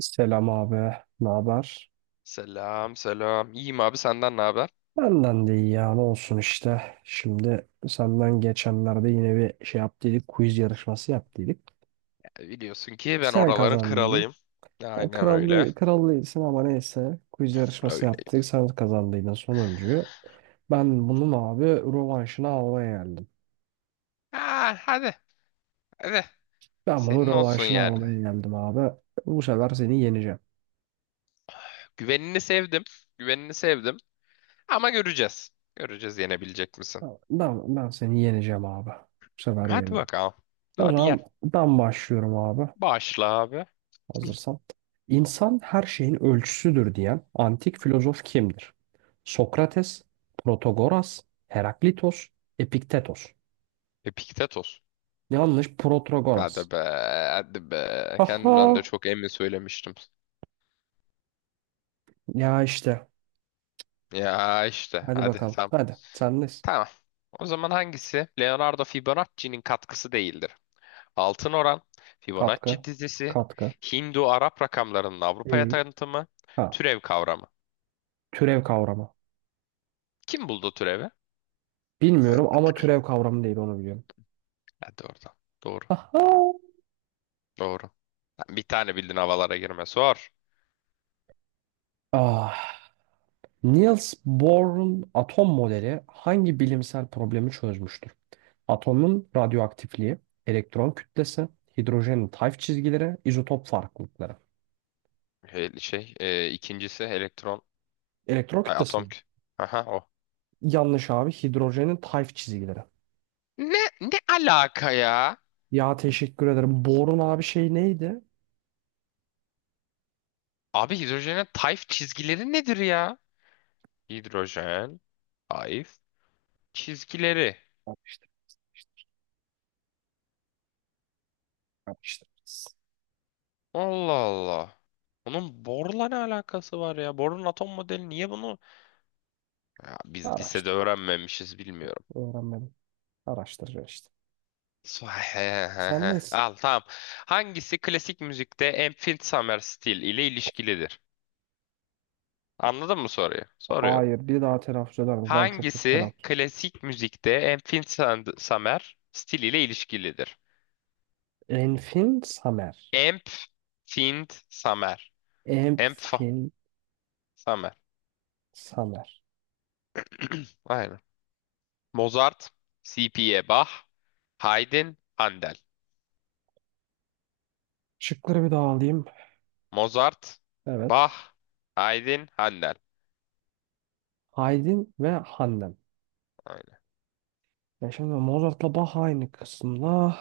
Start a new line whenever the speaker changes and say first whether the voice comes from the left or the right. right: Selam abi, ne haber?
left: Selam selam. İyiyim abi senden ne haber?
right: Benden de iyi ya, ne olsun işte. Şimdi senden geçenlerde yine bir şey yaptıydık, quiz yarışması yaptıydık.
left: E, biliyorsun ki ben
right: Sen
left: oraların
right: kazandıydın.
left: kralıyım.
right: Ya
left: Aynen öyle.
right: krallıydın ama neyse. Quiz yarışması
left: Öyle.
right: yaptık, sen kazandıydın sonuncuyu. Ben bunun abi rövanşını almaya geldim.
left: Ha, hadi hadi.
right: Ben bunun
left: Senin olsun
right: rövanşını
left: yani.
right: almaya geldim abi. Bu sefer seni yeneceğim.
left: Güvenini sevdim. Güvenini sevdim. Ama göreceğiz. Göreceğiz yenebilecek misin?
right: Ben seni yeneceğim abi. Bu sefer
left: Hadi
right: yeneceğim.
left: bakalım.
right: O
left: Hadi yen.
right: zaman ben başlıyorum abi.
left: Başla abi.
right: Hazırsan. İnsan her şeyin ölçüsüdür diyen antik filozof kimdir? Sokrates, Protagoras, Heraklitos, Epiktetos.
left: Epiktetos.
right: Yanlış Protagoras.
left: Hadi be, hadi be. Kendimden de
right: Aha!
left: çok emin söylemiştim.
right: Ya işte.
left: Ya işte,
right: Hadi
left: hadi
right: bakalım.
left: tamam.
right: Hadi. Sendeyiz.
left: Tamam. O zaman hangisi? Leonardo Fibonacci'nin katkısı değildir. Altın Oran, Fibonacci
right: Katkı.
left: dizisi,
right: Katkı.
left: Hindu-Arap rakamlarının Avrupa'ya
right: Değil.
left: tanıtımı,
right: Ha.
left: türev kavramı.
right: Türev kavramı.
left: Kim buldu türevi?
right: Bilmiyorum ama türev kavramı değil onu biliyorum.
left: Hadi oradan. Doğru.
right: Aha!
left: Doğru. Bir tane bildin havalara girme. Sor.
right: Ah. Niels Bohr'un atom modeli hangi bilimsel problemi çözmüştür? Atomun radyoaktifliği, elektron kütlesi, hidrojenin tayf çizgileri, izotop farklılıkları.
left: Şey, ikincisi elektron,
right: Elektron
left: ay,
right: kütlesi
left: atom.
right: mi?
left: Aha o.
right: Yanlış abi. Hidrojenin tayf çizgileri.
left: Ne alaka ya?
right: Ya teşekkür ederim. Borun abi şey neydi?
left: Abi hidrojenin tayf çizgileri nedir ya? Hidrojen, tayf, çizgileri.
right: Araştırırız.
left: Allah Allah. Onun borla ne alakası var ya? Borun atom modeli niye bunu? Ya biz lisede
right: Araştır.
left: öğrenmemişiz bilmiyorum.
right: Öğrenmedim. Araştıracağız işte. Sen nesin?
left: Al tamam. Hangisi klasik müzikte Infinite Summer Style ile ilişkilidir? Anladın mı soruyu? Soruyorum.
right: Hayır. Bir daha telaffuz eder misin? Ben çok kötü
left: Hangisi
right: telaffuz.
left: klasik müzikte Infinite Summer Style ile ilişkilidir?
right: Enfin Samer.
left: Infinite Summer. Inf
right: Enfin
left: Summer.
right: Samer.
left: Aynen. Mozart, C.P.A. Bach, Haydn, Handel.
right: Şıkları bir daha alayım.
left: Mozart,
right: Evet.
left: Bach, Haydn, Handel.
right: Haydin ve Handan. Ya şimdi Mozart'la Bach aynı kısımda.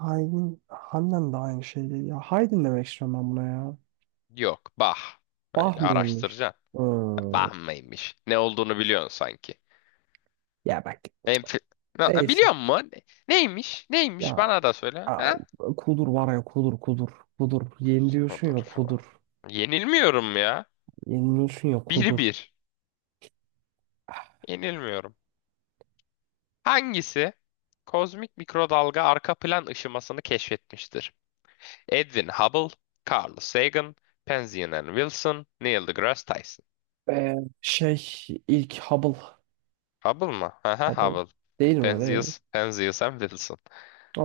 right: Haydn, Hannen de aynı şeydi. Ya Haydn demek istiyorum ben buna ya.
left: Yok, bah.
right: Bach
left: Öyle
right: mıymış?
left: araştıracaksın.
right: Hmm.
left: Bah mıymış? Ne olduğunu biliyorsun sanki.
right: Ya bak,
left: Enf Na-
right: neyse.
left: biliyor musun? Neymiş? Neymiş?
right: Ya
left: Bana da söyle.
right: a-
left: Ha?
right: kudur var ya, kudur kudur. Kudur. Yeni
left: Kuzu
right: diyorsun
left: Kudur
right: ya
left: falan.
right: kudur.
left: Yenilmiyorum ya.
right: Yeniliyorsun ya
left: Bir
right: kudur.
left: bir Yenilmiyorum. Hangisi? Kozmik mikrodalga arka plan ışımasını keşfetmiştir. Edwin Hubble, Carl Sagan, Penzias and Wilson, Neil deGrasse Tyson.
right: Ee, şey ilk Hubble.
left: Hubble mı? Aha
right: Hubble.
left: Hubble.
right: Değil mi öyle?
left: Penzias, Penzias and Wilson.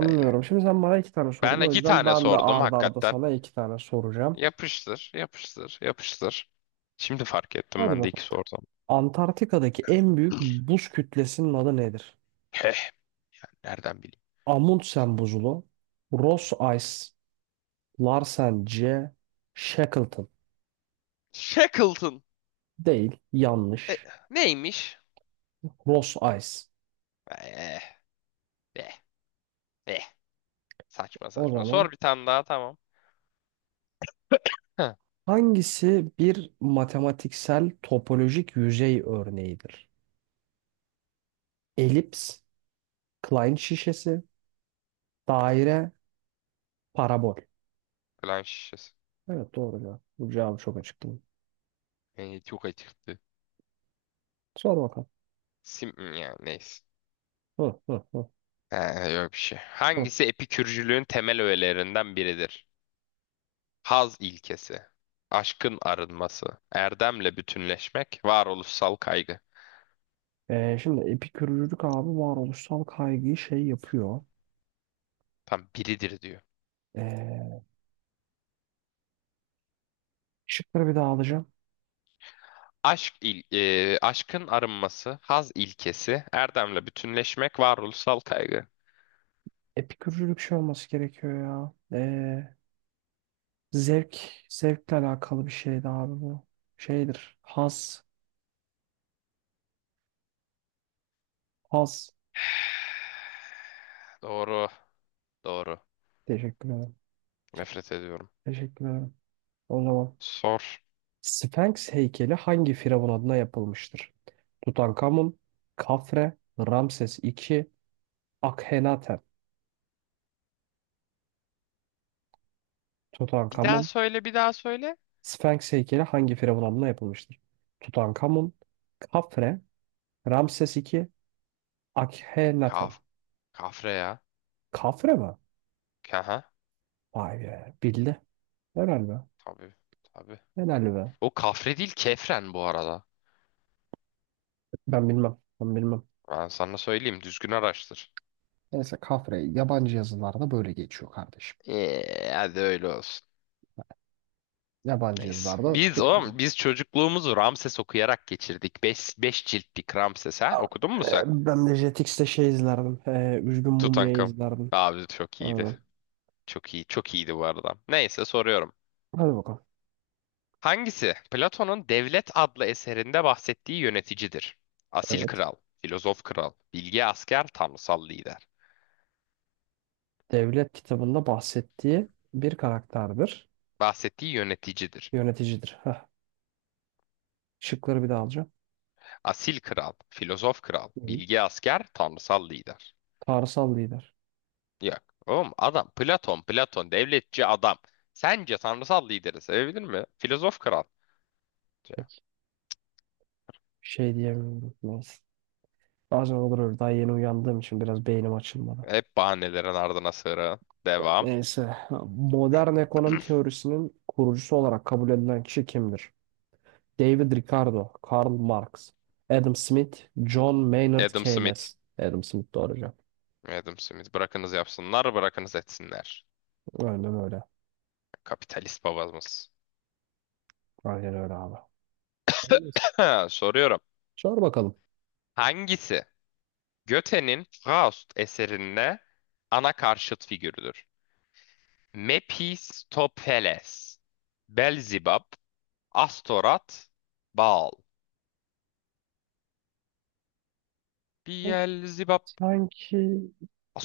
left: Öyle.
right: Şimdi sen bana iki tane
left: Ben
right: sorun. O
left: iki
right: yüzden
left: tane
right: ben de
left: sordum
right: ard arda
left: hakikaten.
right: sana iki tane soracağım.
left: Yapıştır, yapıştır, yapıştır. Şimdi fark ettim
right: Hadi
left: ben de iki
right: bakalım.
left: sordum.
right: Antarktika'daki en büyük buz kütlesinin adı nedir?
left: Heh, ben nereden bileyim?
right: Amundsen buzulu, Ross Ice, Larsen C, Shackleton.
left: Shackleton.
right: Değil,
left: E,
right: yanlış.
left: neymiş?
right: Ross Ice.
left: Eh, eh, eh. Saçma
right: O
left: saçma.
right: zaman
left: Sor bir tane daha tamam. Heh,
right: hangisi bir matematiksel topolojik yüzey örneğidir? Elips, Klein şişesi, daire, parabol.
left: plan şişesi.
right: Evet doğru ya. Bu cevabı çok açık değil mi?
left: Yani çok açıktı.
right: Sor bakalım.
left: Ya neyse.
right: Hı, hı, hı,
left: He, yok bir şey.
right: hı.
left: Hangisi epikürcülüğün temel öğelerinden biridir? Haz ilkesi. Aşkın arınması. Erdemle bütünleşmek. Varoluşsal kaygı.
right: Şimdi epikürcülük abi varoluşsal kaygıyı şey yapıyor.
left: Tam biridir diyor.
right: Ee, Şıkları bir daha alacağım.
left: Aşkın arınması, haz ilkesi, erdemle bütünleşmek, varoluşsal kaygı.
right: Epikürcülük şey olması gerekiyor ya. Ee, Zevk, zevkle alakalı bir şeydi abi bu. Şeydir. Haz, haz.
left: Doğru, doğru.
right: Teşekkür ederim.
left: Nefret ediyorum.
right: Teşekkür ederim. O zaman
left: Sor.
right: Sphinx heykeli hangi firavun adına yapılmıştır? Tutankamun, Kafre, Ramses II, Akhenaten.
left: Bir daha
right: Tutankamun,
left: söyle, bir daha söyle.
right: Sphinx heykeli hangi firavun adına yapılmıştır? Tutankamun, Kafre, Ramses II, Akhenaten.
left: Kaf, kafre ya.
right: Kafre mi?
left: Kaha,
right: Vay be. Bildi. Helal be.
left: tabii, tabii.
right: Helal be.
left: O kafre değil, kefren bu arada.
right: Ben bilmem. Ben bilmem.
left: Ben sana söyleyeyim, düzgün araştır.
right: Neyse kafre yabancı yazılarda böyle geçiyor kardeşim.
left: Hadi öyle olsun.
right: Yabancı
left: Neyse.
right: yazılarda
left: Biz
right: tür...
left: oğlum, biz çocukluğumuzu Ramses okuyarak geçirdik. Beş ciltlik Ramses ha.
right: Al,
left: Okudun mu sen?
right: ben de Jetix'te şey izlerdim. Üzgün Mumya
left: Tutankam.
right: izlerdim.
left: Abi çok iyiydi.
right: Aynen.
left: Çok iyi, çok iyiydi bu arada. Neyse soruyorum.
right: Hadi bakalım.
left: Hangisi Platon'un Devlet adlı eserinde bahsettiği yöneticidir? Asil
right: Evet.
left: kral, filozof kral, bilge asker, tanrısal lider.
right: Devlet kitabında bahsettiği bir karakterdir.
left: Bahsettiği yöneticidir.
right: Yöneticidir. Heh. Şıkları bir daha alacağım.
left: Asil kral, filozof kral,
right: Değil.
left: bilge asker, tanrısal lider.
right: Tanrısal lider.
left: Yok. Oğlum adam Platon, Platon devletçi adam. Sence tanrısal lideri sevebilir mi? Filozof kral.
right: Peki. Şey diyemiyorum. Neyse. Bazen olur öyle. Daha yeni uyandığım için biraz beynim açılmadı.
left: Hep bahanelerin ardına sığıra. Devam.
right: Neyse. Modern ekonomi teorisinin kurucusu olarak kabul edilen kişi kimdir? David Ricardo, Karl Marx, Adam Smith, John Maynard
left: Adam Smith.
right: Keynes. Adam Smith doğru cevap.
left: Adam Smith bırakınız yapsınlar, bırakınız etsinler.
right: Aynen öyle.
left: Kapitalist babamız.
right: Aynen öyle abi. Neyse.
left: Soruyorum.
right: Sor bakalım.
left: Hangisi Goethe'nin Faust eserinde ana karşıt figürüdür? Mephistopheles, Belzibab, Astorat, Baal.
right: Sanki,
left: Beelzebub,
right: sanki,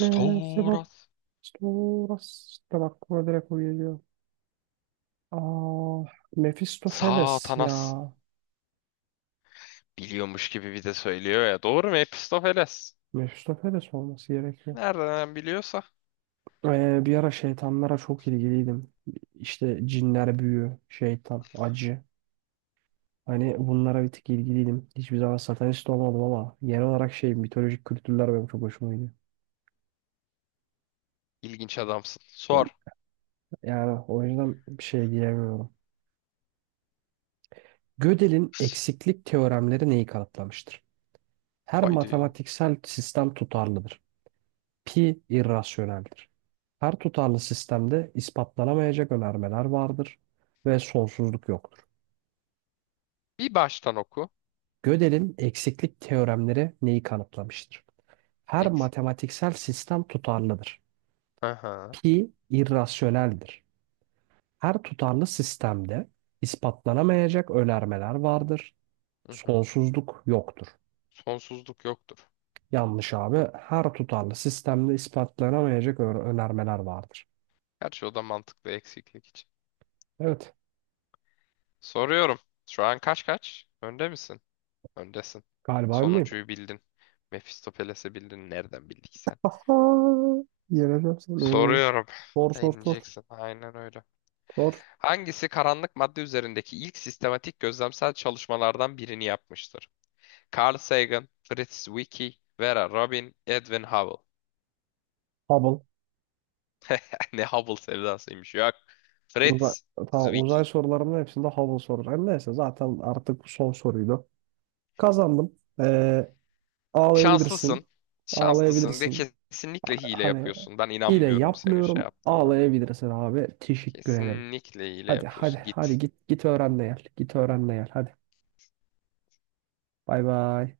right: sebep sonrasında aklıma direkt o geliyor. Aa, Mephistopheles ya.
left: Satanas. Biliyormuş gibi bir de söylüyor ya. Doğru mu Mephistopheles?
right: Mephistopheles olması gerekiyor.
left: Nereden biliyorsa.
right: Bir ara şeytanlara çok ilgiliydim. İşte cinler, büyü, şeytan, acı. Hani bunlara bir tık ilgiliydim. Hiçbir zaman satanist olmadım ama genel olarak şey mitolojik kültürler benim çok hoşuma gidiyor.
left: İlginç adamsın. Sor.
right: Yani o yüzden bir şey diyemiyorum. Gödel'in eksiklik teoremleri neyi kanıtlamıştır? Her
left: Haydi.
right: matematiksel sistem tutarlıdır. Pi irrasyoneldir. Her tutarlı sistemde ispatlanamayacak önermeler vardır ve sonsuzluk yoktur.
left: Bir baştan oku.
right: Gödel'in eksiklik teoremleri neyi kanıtlamıştır? Her
left: Eksik.
right: matematiksel sistem tutarlıdır.
left: Aha.
right: Pi irrasyoneldir. Her tutarlı sistemde ispatlanamayacak önermeler vardır.
left: Hı hı.
right: Sonsuzluk yoktur.
left: Sonsuzluk yoktur.
right: Yanlış abi. Her tutarlı sistemde ispatlanamayacak önermeler vardır.
left: Gerçi o da mantıklı eksiklik için.
right: Evet.
left: Soruyorum. Şu an kaç kaç? Önde misin? Öndesin.
right: Galiba önleyim.
left: Sonuncuyu bildin. Mephistopheles'i bildin. Nereden bildik sen?
right: Aha, yeneceğim seni.
left: Soruyorum.
right: Sor sor sor.
left: İneceksin. Aynen öyle.
right: Sor.
left: Hangisi karanlık madde üzerindeki ilk sistematik gözlemsel çalışmalardan birini yapmıştır? Carl Sagan, Fritz Zwicky, Vera Rubin, Edwin Hubble.
right: Hubble.
left: Ne Hubble sevdasıymış. Yok.
right: Uzay,
left: Fritz
right: tamam, uzay
left: Zwicky.
right: sorularımın hepsinde Hubble soracağım. Neyse zaten artık bu son soruydu. Kazandım.
left: Şanslısın.
right: Ağlayabilirsin.
left: Şanslısın de,
right: Ağlayabilirsin.
left: kesinlikle hile
right: Hani
left: yapıyorsun. Ben
right: hile
left: inanmıyorum senin şey
right: yapmıyorum.
left: yaptığına.
right: Ağlayabilirsin abi. Teşekkür ederim.
left: Kesinlikle hile
right: Hadi hadi
left: yapıyorsun.
right: hadi
left: Git.
right: git git öğren de gel. Git öğren de gel. Hadi. Bay bay.